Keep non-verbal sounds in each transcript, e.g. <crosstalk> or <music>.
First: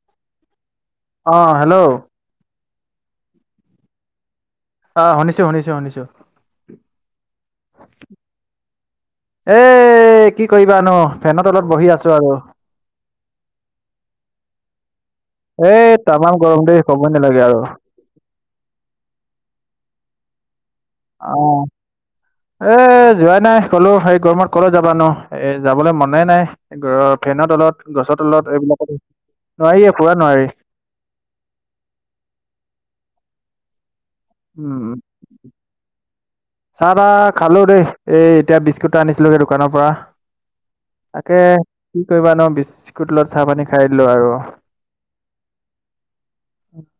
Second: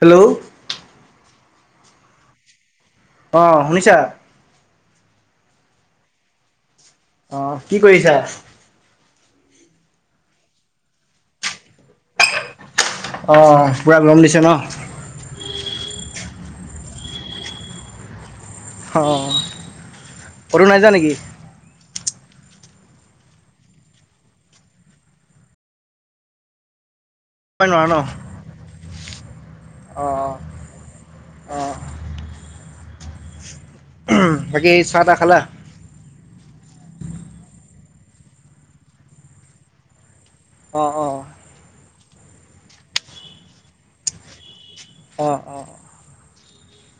Hello অ hello অ শুনিছা? আহ শুনিছো শুনিছো শুনিছো অ কি কৰিছা? এ কি কৰিবানো ফেনত অলপ বহি আছো আৰু অঁ পুৰা গৰম দিছে ন এই টামাম গৰম দেই কব‌ই নালাগে আৰু অ কতো নাই যোৱা নেকি? অ এ যোৱাই নাই কলো হে গৰমত ক'লে যাবানো এ যাবলৈ মানুহ নাই। ফেনৰ নাই নোৱাৰা ন তলত গছৰ তলত এইবিলাকত নোৱাৰি অ পুৰা নোৱাৰি অ বাকী উম চাহ তাহ খালা চাহ তাহ খালো দেই এই এতিয়া বিস্কুট এটা আনিছিলোগে দোকানৰ পৰা অ অ তাকে কি কৰিবা নো বিস্কুটৰ লগত চাহ পানী খাই দিলো আৰু অ অ অ <inaudible>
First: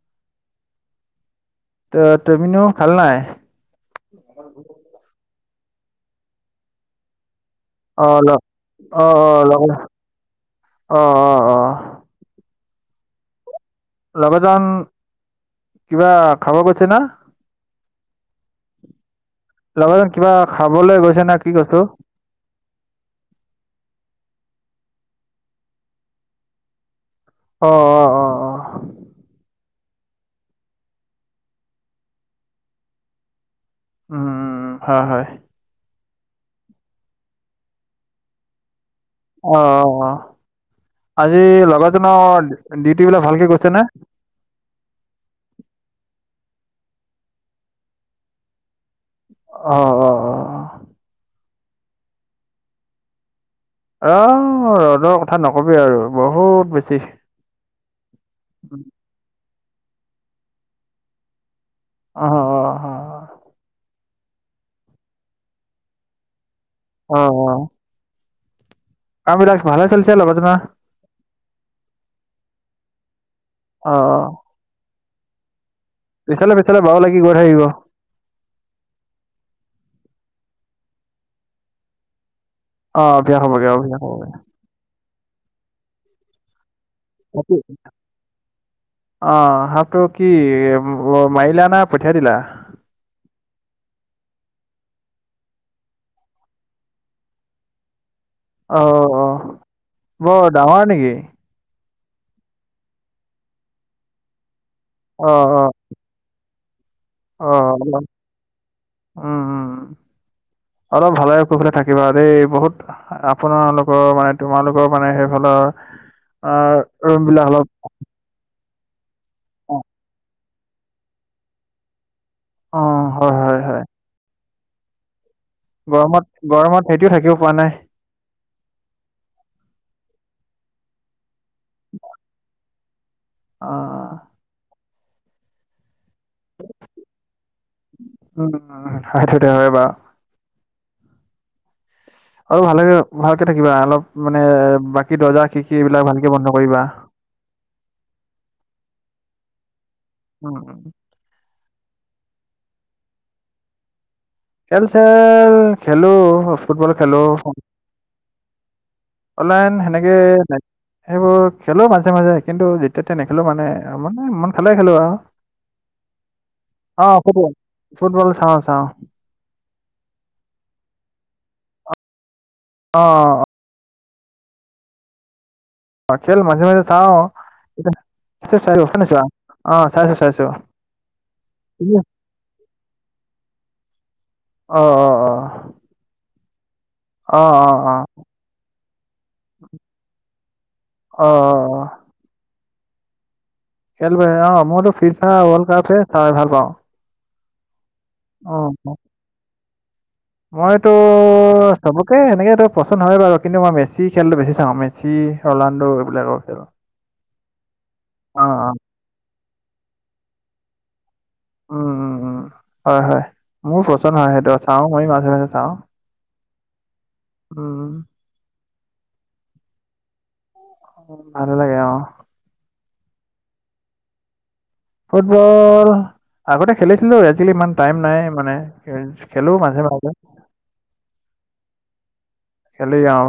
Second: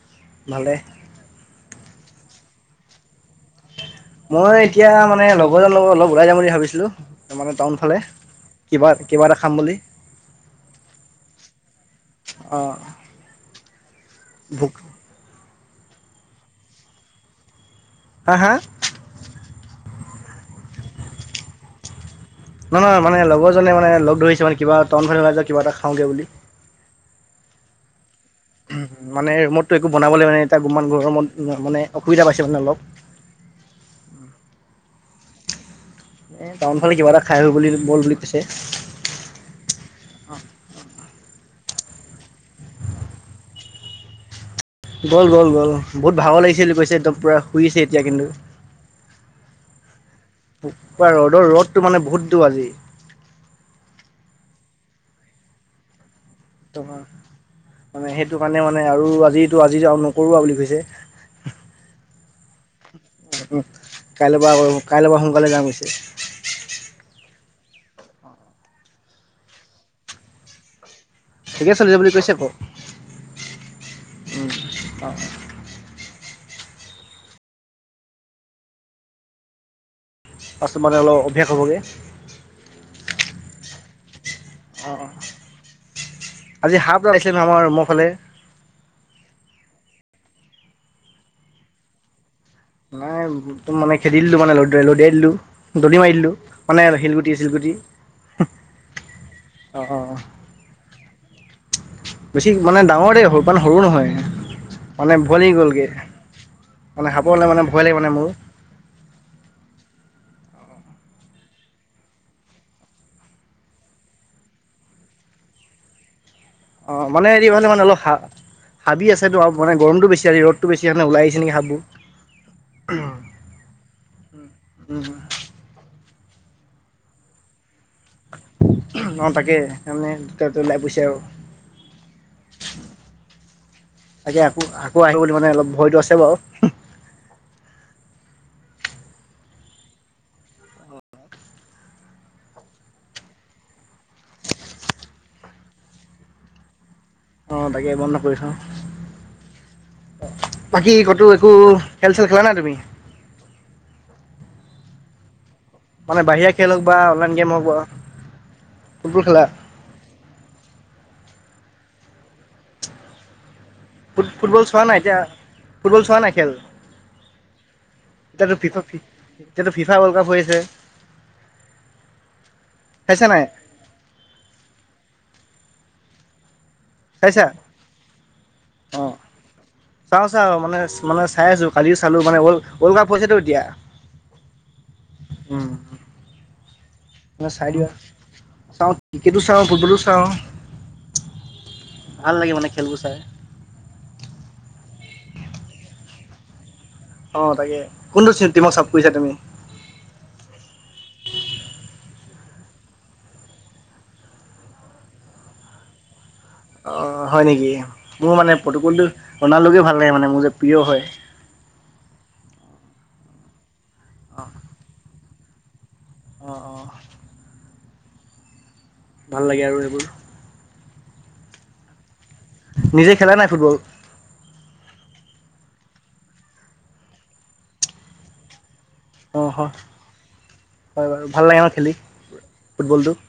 ভালে ত তুমিনো খালা নাই? মই এতিয়া মানে লগৰজন লগৰ অলপ ওলাই যাম বুলি ভাবিছিলো। আহ অ এটা খাম বুলি অ আহ অ অ অঁ লগৰ জন কিবা খাব গৈছে না হা হা লগৰ জন কিবা খাবলৈ গৈছে না কি কৈছো নহয় নহয় মানে লগৰজনে মানে লগ ধৰিছে মানে কিবা টাউন ফালে জাই কিবা এটা খাওঁগে বুলি অ অ অ অ'। উ মানে মোৰ একো বনাবলৈ মানে একো বনাবলে গৰমত মানে অসুবিধা পাইছে মানে অলপ উম হয় হয় এ টাউন ফালে কিবা এটা খাই আহো বুলি বল বুলি কৈছে অ আজি লগাৰজনৰ ডিউটি বিলাক ভালকে গৈছে নে। গ'ল গ'ল গ'ল বহুত ভাগৰ লাগিছে বুলি কৈছে একদম পুৰা শুই আছে এতিয়া কিন্তু অ অ অ পোৰা ৰ'দৰ ৰ'দটো মানে বহুত তো আজি আহ ৰ'দৰ কথা নকবি আৰু বহুত তোমাৰ বেছি মানে সেইটো কাৰণে মানে আৰু আজি আজিটো আৰু নকৰো বা বুলি কৈছে উ অ', অ', অ', উ <inaudible> কাইলৈ পৰা কাইলৈ পৰা সোনকালে যাম কৈছে। আহ অ কাম বিলাক ভালে চলিচে লগৰ জনৰ ঠিকে চলিছে বুলি কৈছে। ক অ', অ'। উম অ। পিছলে পিছলে বাৰু লাগি গৈ থাকিব। মানে অলপ অভ্যাস হ'বগে। অ অভ্যাস হবগে, অভ্যাস হবগে। অ-অ। আজি সাপ এডাল আহিছিলে নহয় আমাৰ ৰুমৰ ফালে। টো কি মাৰিলা না পঠিয়াই দিলা? নাই তম মানে খেদি দিলো। মানে ল লদিয়াই দিলো দলি মাৰি দিলো মানে শিলগুটি চিলগুটি। অ অঁ অঁ বৰ ডাঙৰ নেকি বেছি মানে ডাঙৰ দেই সিমান সৰু নহয় সৰু নহয় মানে অ ভয় লাগি অ গলগে মানে সাপলে অ মানে ভয় লাগে অলপ মানে মোৰ উম উম অলপ ভালে কুশলে থাকিবা দেই বহুত আপোনালোকৰ মানে তোমালোকৰ মানে সেই ফালে অ অ মানে হেৰিফালে মানে অলপ হা হাবি আছে টো আও মানে অ গৰমটো বেছি ৰ'দটো বেছি সেইকাৰণে ওলাই আহিছে নেকি সাপবোৰ অ হয় হয় হয় উম হম গৰমত গৰমত সেতিও থাকিব পৰা নাই। অ তাকে। তামানে দুটা জো ওলাই গৈছে আও। <inaudible> অ তাকে আকৌ আকৌ আহিব বুলি মানে অলপ ভয়তো আছে বাও। উম, সেইতোটো হয় বা। আৰু ভালে ভালকে থাকিবা। অলপ মানে বাকী দৰ্জা খিৰিকি এইবিলাক ভালকে বন্ধ কৰিবা। অ তাকে বন্ধ কৰিছো। উম বাকী কতো একো খেল-চেল খেলা নাই তুমি? খেল-চেল খেলো, মানে বাহিৰা খেল হওক ফুটবল বা খেলো। অনলাইন গেম হওক বা ফুটবল খেলা অনলাইন সেনেকে সেইবোৰ খেলো মাজে মাজে কিন্তু যেতিয়া তেতিয়া নেখেলো মানে। ৰুমতে ফুট মন ফুটবল খালে চোৱা খেলো নাই আও। এতিয়া ফুটবল চোৱা নাই খেল অহ ফুটবল, ফুটবল এতিয়াতো চাও, ফিফা চাও। ফি এতিয়াতো ফিফা ৱৰ্ল্ড কাপ হৈ আছে। অ। চাইছা নাই অ, খেল মাজে মাজে চাও। চাইছা <unintelligible> চাও, চাও মানে মানে চাই আছো। তুমি কালিও চালো, মানে ৱৰ্লড ৱৰ্ল্ড কাপ হৈছেতো এতিয়া। অহ অ-অ। উম। চাই দিও, চাও। ক্ৰিকেটো চাও ফুটবলো চাও। অ' অ। ভাল লাগে মানে খেলবোৰ চাই। খেল অ মইতো ফিফা ৱৰ্লড কাপহে চাই ভাল পাওঁ। অ তাকে কোনটো চে অ' টিমক অ। চাপৰ্ট কৰিছা তুমি? মইতো চবকে সেনেকেতো পচন্দ হয় বাৰু। কিন্তু মই মেচি খেলটো বেছি চাও। মেচি ৰনাল্ডো এইবিলাকৰ। খেল। অ হয় নেকি? মোৰ অ' মানে অ'। পটকলটো ৰনাল্ডোকে ভাল লাগে মানে মোৰ যে প্ৰিয় হয়। উম-উম-উম, হয়-হয়। মোৰ পচন্দ হয় সেইটো। চাও মই মাজে মাজে চাওঁ। অ-অ। উ। ভাল লাগে আৰু এইবোৰ। ভাল লাগে অ। নিজে খেলা নাই ফুটবল? ফুটবল আগতে খেলিছিলো। আজি-কালি ইমান টাইম নাই মানে। খেলো অ' হয় মাজে-মাজে। হয় বাৰু ভাল লাগে ন খেলি খেলি ফুটবলটো যাওঁ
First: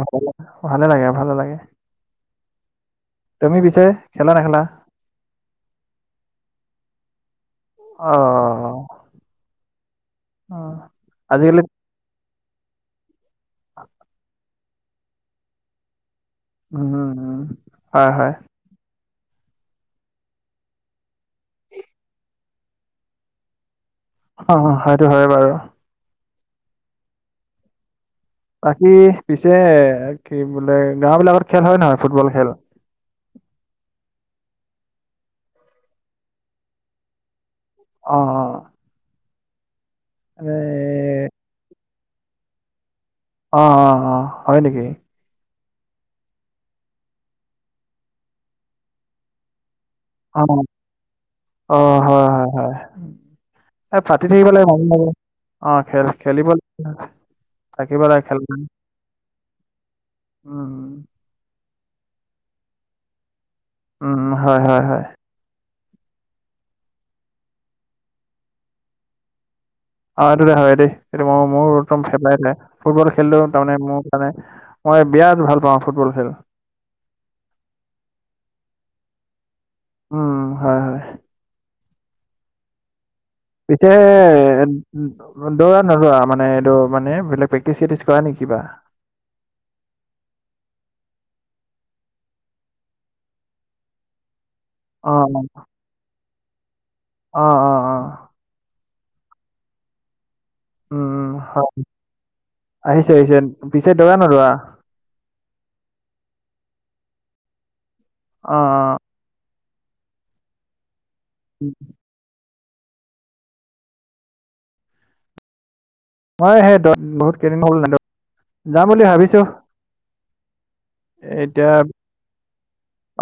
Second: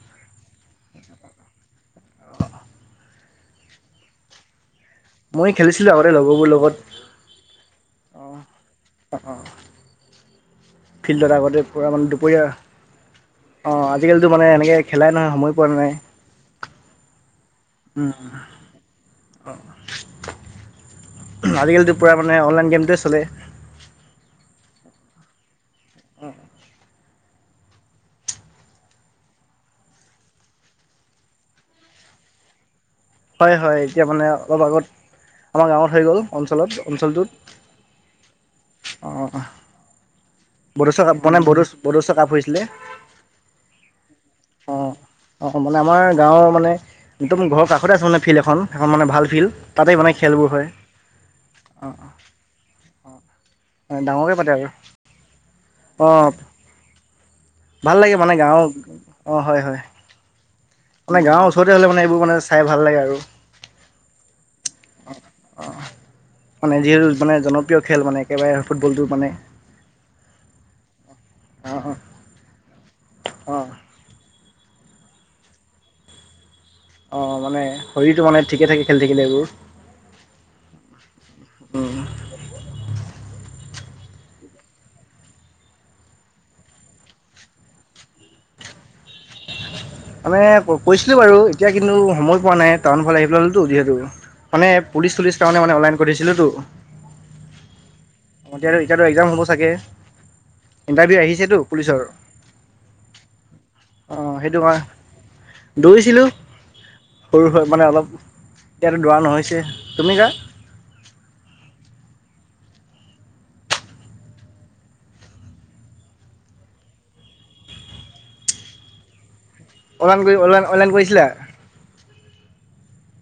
ভালে লাগে ভালে লাগে অ। তুমি পিছে খেলা নেখেলা? ময় খেলিছিলোঁ আগতে লগৰবোৰ অ লগত। অঁ অঁ। অ ফিল্ডত আজিকালি আগতে পূৰা মানে দুপৰীয়া অ আজিকালিতো মানে এনেকে খেলাই নহয় সময় পোৱা ন নাই। উমম উম হয় হয়। <inaudible> আজিকালিটো পোৰা মানে অনলাইন গেমটোৱে চলে। অ-অ হয়টো হয় বাৰু। অ। বাকী পিছে কি বোলে গাওঁবিলাকত খেল হয় নহয় ফুটবল খেল? হয়-হয়। এতিয়া মানে অলপ আগত আমাৰ গাঁৱত হৈ গ'ল, অঞ্চলত অঞ্চলটোত। অ-অ। বড়োচা কাপ মানে বৰুচ বড়োচা কাপ হৈছিলে। অ-অ-অ, হয় নেকি? অ, মানে আমাৰ গাঁৱৰ মানে একদম ঘৰৰ কাষতে আছে মানে ফিল্ড এখন, এখন মানে ভাল ফিল্ড। তাতেই মানে অ খেলবোৰ হয়। অ অঁ হয় হয় হয় এ মানে ফাটি ডাঙৰকৈ থাকিব পাতে লাগে আৰু মাজে মাজে। অ খেল অঁ খেলিব ভাল থাকিব লাগে মানে খেল গাঁৰ অ হয় হয়। উম মানে গাঁৱৰ ওচৰতে হ'লে মানে এইবোৰ মানে চাই ভাল লাগে আৰু। উম হয় হয় হয়। মানে যিহেতু মানে জনপ্ৰিয় খেল মানে একেবাৰে ফুটবলটো মানে অ এইটো দে হয় দেই, এইটো ম মোৰ অঁ অঁ একদম ফেভাৰেট লাইন, ফুটবল খেলিলো অঁ তাৰমানে মোৰ মানে মই বিৰাট ভাল পাওঁ ফুটবল খেল। অঁ মানে শৰীৰটো মানে ঠিকে থাকে খেলি থাকিলে এইবোৰ। উম হয় হয় উম্। পিছে দৌৰা নদৰা মানে এইটো মানে বেলেগ প্ৰেক্টিচ চেক্টিচ কৰা নেকি বা? <unintelligible> মানে কৈছিলো বাৰু এতিয়া কিন্তু সময় পোৱা নাই টাউন ফল আহি পেলাইতো যিহেতু। মানে পুলিচ চুলিচ কাৰণে মানে অনলাইন কৰিছিলোতো আহ অ অ। এতিয়াতো এক্জাম হ'ব চাগে? উম ইণ্টাৰভিউ উম আহিছেতো হয় পুলিচৰ, আহিছে আহিছে পিছে অ দৌৰা নদৌৰা সেইটো হয় দৌৰিছিলোঁ সৰু হৈ মানে অলপ অ অ ইয়াতে দৌৰা নহৈছে। তুমি জা? উম। মই সেই বহুত কেইদিন হল নাইজুৱা, যাম বুলি ভাবিছো। অনলাইন কৰি অনলাইন অনলাইন কৰিছিলা? এতিয়া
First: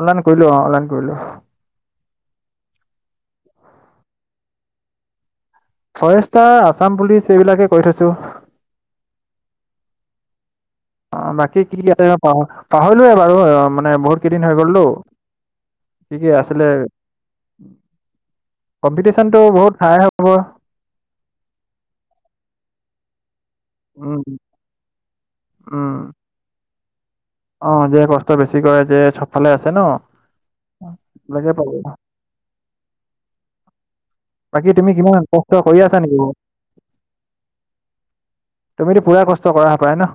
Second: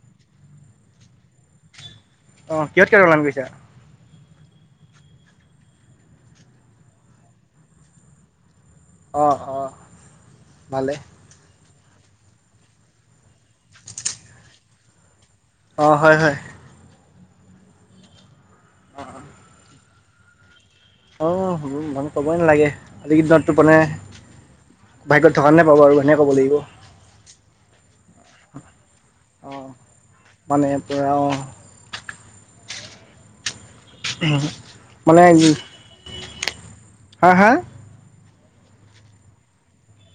অনলাইন কৰিলো অ অনলাইন কৰিলো। অ কিহত কিহত অনলাইন কৰিছা? ফৰেষ্টা আছাম পুলিচ এইবিলাকে কৰি থৈছো। আহ অ। ভালে অ বাকী কি কি আছে পাহৰিলোয়ে বাৰু মানে বহুত কেইদিন হৈ গলটো। অ' হয় কি কি হয় আছিলে? অ' কম্পিটিশনতটো বহুত খাই হ'ব। অ মানু ক'বই নালাগে আজিকেইদিনত টো মানে উম ভাইকত থকাৰ <unintelligible> পাব আৰু সেনেকে ক'ব লাগিব। অহ, যে কষ্ট বেছি কৰে যে চবফালে আছে অ' ন' মানে পুৰা অ' <unintelligible> বাকী তুমি কিমান মানে কষ্ট কৰি আছা নেকি? হা হা তুমিতো পুৰা কষ্ট কৰা হপাই ন?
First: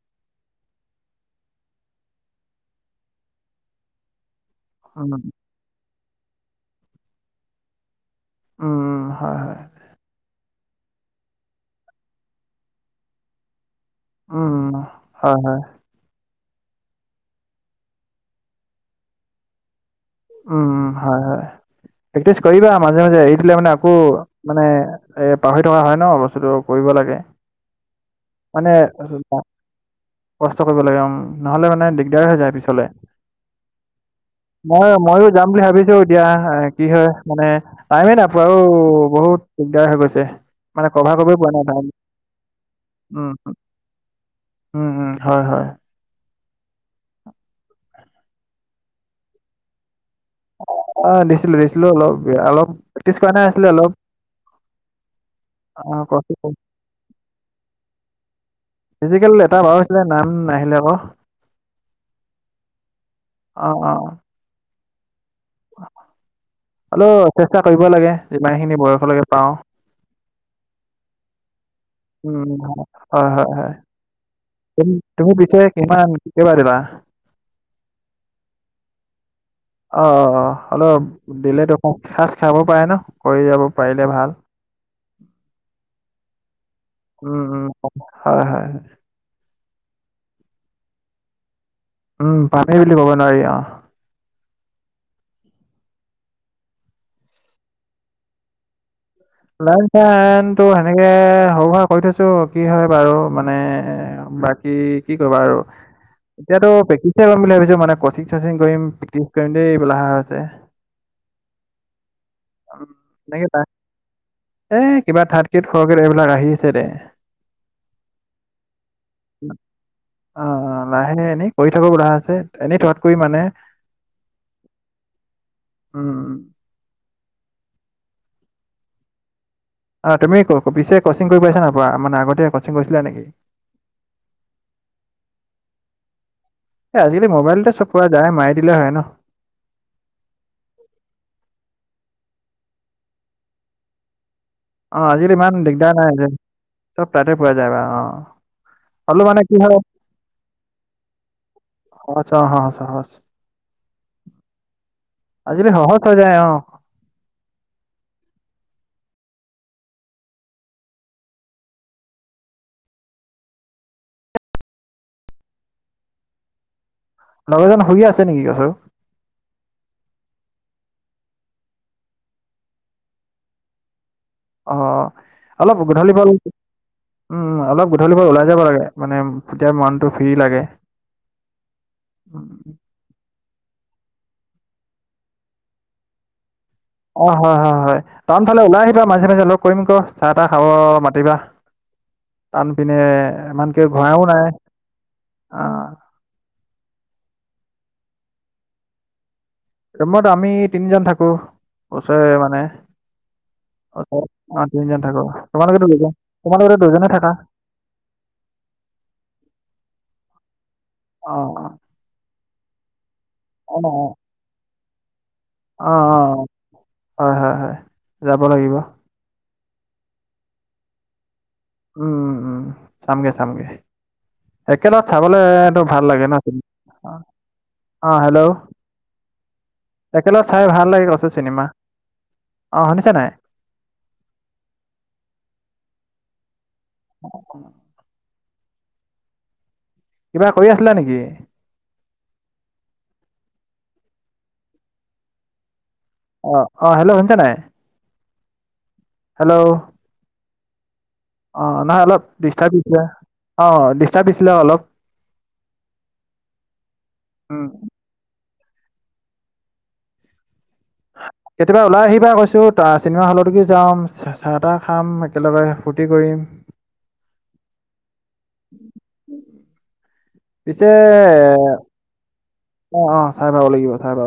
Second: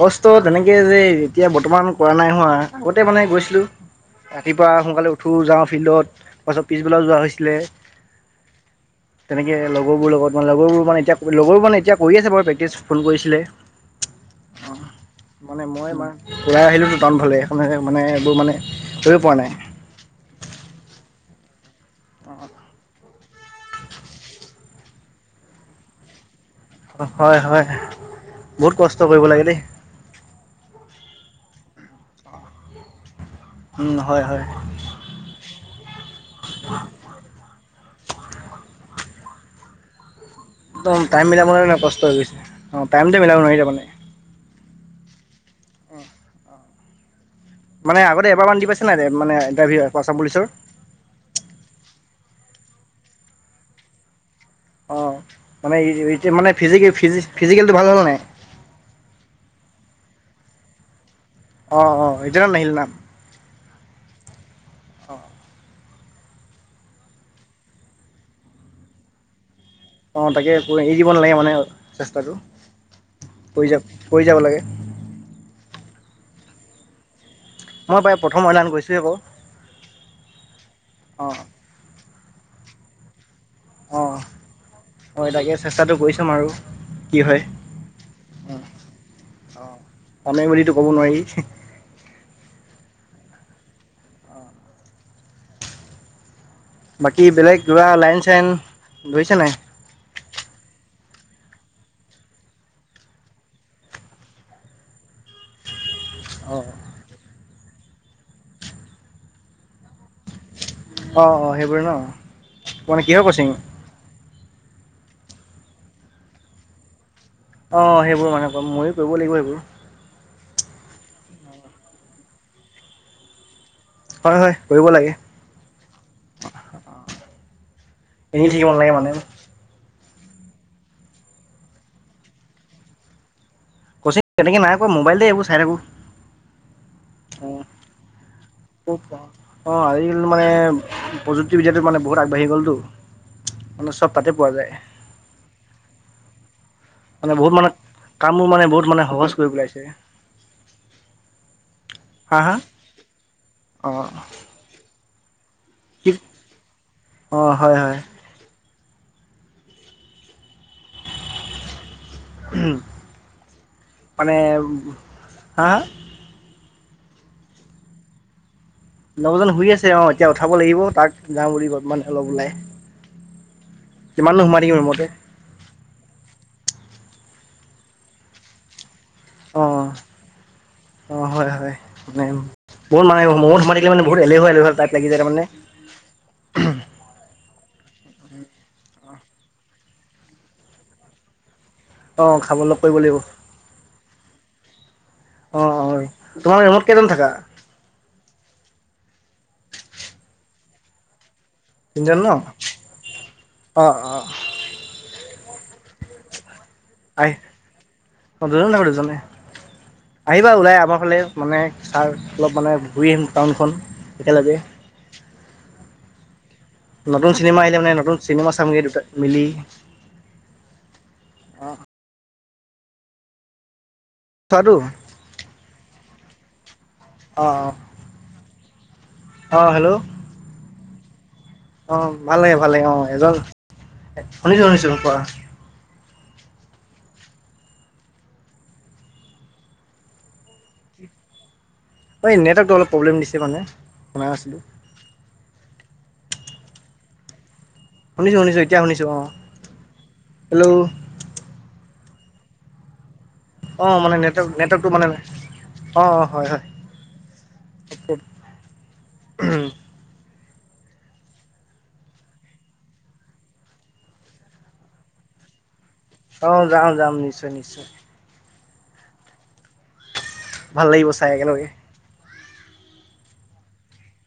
কষ্ট তেনেকে যে এতিয়া বৰ্তমান কৰা নাই হোৱা, আগতে মানে গৈছিলো। ৰাতিপুৱা সোনকালে উম উঠো যাওঁ ফিল্ডত তাৰপাছত পিছবেলাও যোৱা হৈছিলে। উম উম হয় তেনেকে হয় লগৰবোৰ লগত মানে লগৰবোৰ মানে এতিয়া লগৰবোৰ মানে এতিয়া কৰি আছে বাৰু প্ৰেক্টিচ ফুন কৰিছিলে। উম- উম, অঁ হয় -হয়। মানে মই ইমান ওলাই আহিলোঁ টাউনফালে এখন মানে এইবোৰ মানে কৰিব পৰা নাই। উম হয় হয়। প্ৰেক্টিচ কৰিবা মাজে মাজে এৰি দিলে মানে আকৌ মানে এ পাহৰি থকা হয় ন বস্তুতটো। কৰিব লাগে হয় হয় মানে বহুত কষ্ট কৰিব লাগে দেই কষ্ট কৰিব লাগে। নহলে মানে দিগদাৰ হৈ যায়। পিছলে। উম হয় হয়। মইয়ো যাম বুলি ভাবিছো, এতিয়া কি হয় মানে টাইমেই নাপাও অও। বহুত দিগদাৰ হৈ গৈছে। মানে একদম কভাৰ টাইম কৰিবই মিলাব পোৱা নাই নোৱাৰানে টাইম কষ্ট হৈ গৈছে, অঁ টাইমটো উম মিলাব নোৱাৰি তাৰমানে। উম উম হয় হয়। অহ <inaudible> মানে আগতে এবাৰমান দি পাইচা নাই মানে ইণ্টাৰভিউ আৰ? অহ, দিছিলো -দিছিলো, অলপ -অলপ প্ৰেকটিছ কৰা নাই আছিলে অলপ। অহ, মানে অ কষ্ট -মানে ফিজিকেলটো ভাল হল নাই? ফিজিকেল এটা বাও হৈছিলে নাম নাহিলে আক। অহ - অহ হেইজনৰ নাহিল নাম অ <inaudible> অহ হলো চেষ্টা কৰিব লাগে যিমানখিনি বয়সলৈকে পাওঁ। অহ, তাকে এৰি দিব নালাগে মানে চেষ্টাটো উম, হয় -হয় কৰি -হয়। যাব কৰি যাব লাগে তুমি পিছে কিমান কেইবাৰ দিবা? <inaudible> মই প্ৰায় প্ৰথম অইলান গৈছোঁহে আকৌ অহ অলপ অঁ দিলে দেখো খাজ খাব পাৰে ন'? কৰি যাব পাৰিলে অহ, ভাল। হয় তাকে চেষ্টাটো কৰি চাম আৰু। কি হয় উম- উম, হয় -হয়। পামে বুলিতো ক'ব নোৱাৰি। উম, পামেই বুলি কব নোৱাৰি অহ। বাকী বেলেগ ধৰা লাইন -চাইন ধৰিছে নাই লাইন চাইনটো সে এনেকে সৰু -সুৰা কৰি থৈছো, কি হয় বাৰু মানে বাকী কি কৰিবা আৰু অঁ এতিয়াতো প্ৰেক্টিচ কৰিম বুলি ভাবিছো মানে কছিং -চচিং কৰিম প্ৰেক্টিছ কৰিম দেই বুলি আহা হৈছে। অহ -অহ সেইবোৰে ন', মানে কিহৰ কচিং? এ কিবা থাৰ্দগ্ৰেড ফথগ্ৰেড এইবিলাক আহি আছে দে। অহ, সেইবোৰ মানে কম মইয়ো কৰিব লাগিব এইবোৰ। অহ, লাহে- লাহে এনেই কৰি থাকো বোলা হৈছে। এনেই থকাতকৈ মানে হয়- হয় কৰিব লাগে। উম এনেই থাকিব নালাগে মানে। অহ, তুমি পিছে কচিং কৰি পাইছা নাইপুৱা, মানে আগতে কচিং কৰিছিলা নেকি? কচিং তেনেক নাইকৰা মোবাইলতে এইবোৰ চাই থাকোঁ। এ আজিকালি মোবাইলতে চব পোৱা যায়। মাৰি দিলে হয় ন অহ বা আজিকালিটো মানে প্ৰযুক্তিবিদ্যাটো মানে বহুত আগবাঢ়ি গ'লটো, মানে চব তাতে পোৱা যায় অ আজিকালি ইমান ডিগদাৰ নাই যে। চব মানে তাতে বহুত পোৱা মানে যায় বা অ কামবোৰ মানে বহুত হ'লেও সহজ মানে কৰি কি হয়। পেলাইছে আছা হা চ অঁ আজি কালি সহজ কি হৈ যায় অ অঁ হয় হয় <inaudible> মানে হা লগৰজন শুই আছে নেকি কৈছোঁ। লগৰজন শুই আছে অ এতিয়া উঠাব লাগিব তাক যাওঁ বুলি মানে অলপ ওলাই। কিমাননো সোমাই থাকিম অহ, ৰুমতে অলপ গধূলি বল, উম অলপ গধূলি বল ওলাই যাব লাগে। মানে অহ তেতিয়া মনটো ফ্ৰী লাগে - অহ -হয় -হয় মানে উম, বহুত মানে <unintelligible> মানে বহুত এলেহুৱা -এলেহুৱা তাইপ লাগি যায় তাৰ মানে। অহ, হয় -হয় -হয় টাউন ফালে ওলাই আহিবা মাজে -মাজে লগ কৰিম কিয় চাহ -তাহ খাব মাতিবা। অঁ খাব লগ কৰিব টাউনপিনে ইমানকে ঘূৰাও নাই। অহ - আহ অহ তোমাৰ ৰুমত কেইজন থাকা? ৰুমত আমি তিনিজন থাকো। তিনিজন ন ওচৰে মানে অঁ অঁ অহ তিনিজন থাকো তোমালোকেতো দুজন? তোমালোকেতো দুজনে আই থাকা তসন্তৰোঁ যাব দুজনে,? আহিবা ওলাই আমাৰ ফালে অ মানে তাৰ অলপ মানে। ঘূৰি আহিম টাউনখন অ একেলগে। অ অ নতুন হয় হয় চিনেমা হয় আহিলে মানে নতুন যাব চিনেমা লাগিব চামগৈ দুটাত মিলি। অ উম উম চামগে চামগে চোৱাটো একেলগ চাবলে ত ভাল লাগে ন অ অ হেল্ল' অ অ হেল্ল' একেলগে চাই ভাল লাগে কৈছোঁ। অ ভাল লাগে ভাল লাগে অ এজন, শুনিছো শুনিছো কোৱা অ ক <inaudible> কিবা কৰি আছিলা নেকি? এই নেটৱৰ্কটো অলপ প্ৰব্লেম দিছে মানে শুনা নাছিলোঁ। অ অ হেল্ল' শুনিছা নাই। শুনিছা শুনিছোঁ। হেল্ল' আহ নহয় অলপ দিষ্টা অ মানে নেটৰ্ নেটৱৰ্কটো মানে অ অ হয় হয়। অ উম কেতিয়াবা ওলাই আহিবা কৈছো ত চিনেমা হলত দিগি যাম চাহ তাহ খাম একেলগে। ফূৰ্তি কৰিম অ যাম যাম নিশ্চয় নিশ্চয়। পিছে ভাল লাগিব চাই একেলগে অ অ চাই পাব লাগিব চাই পাব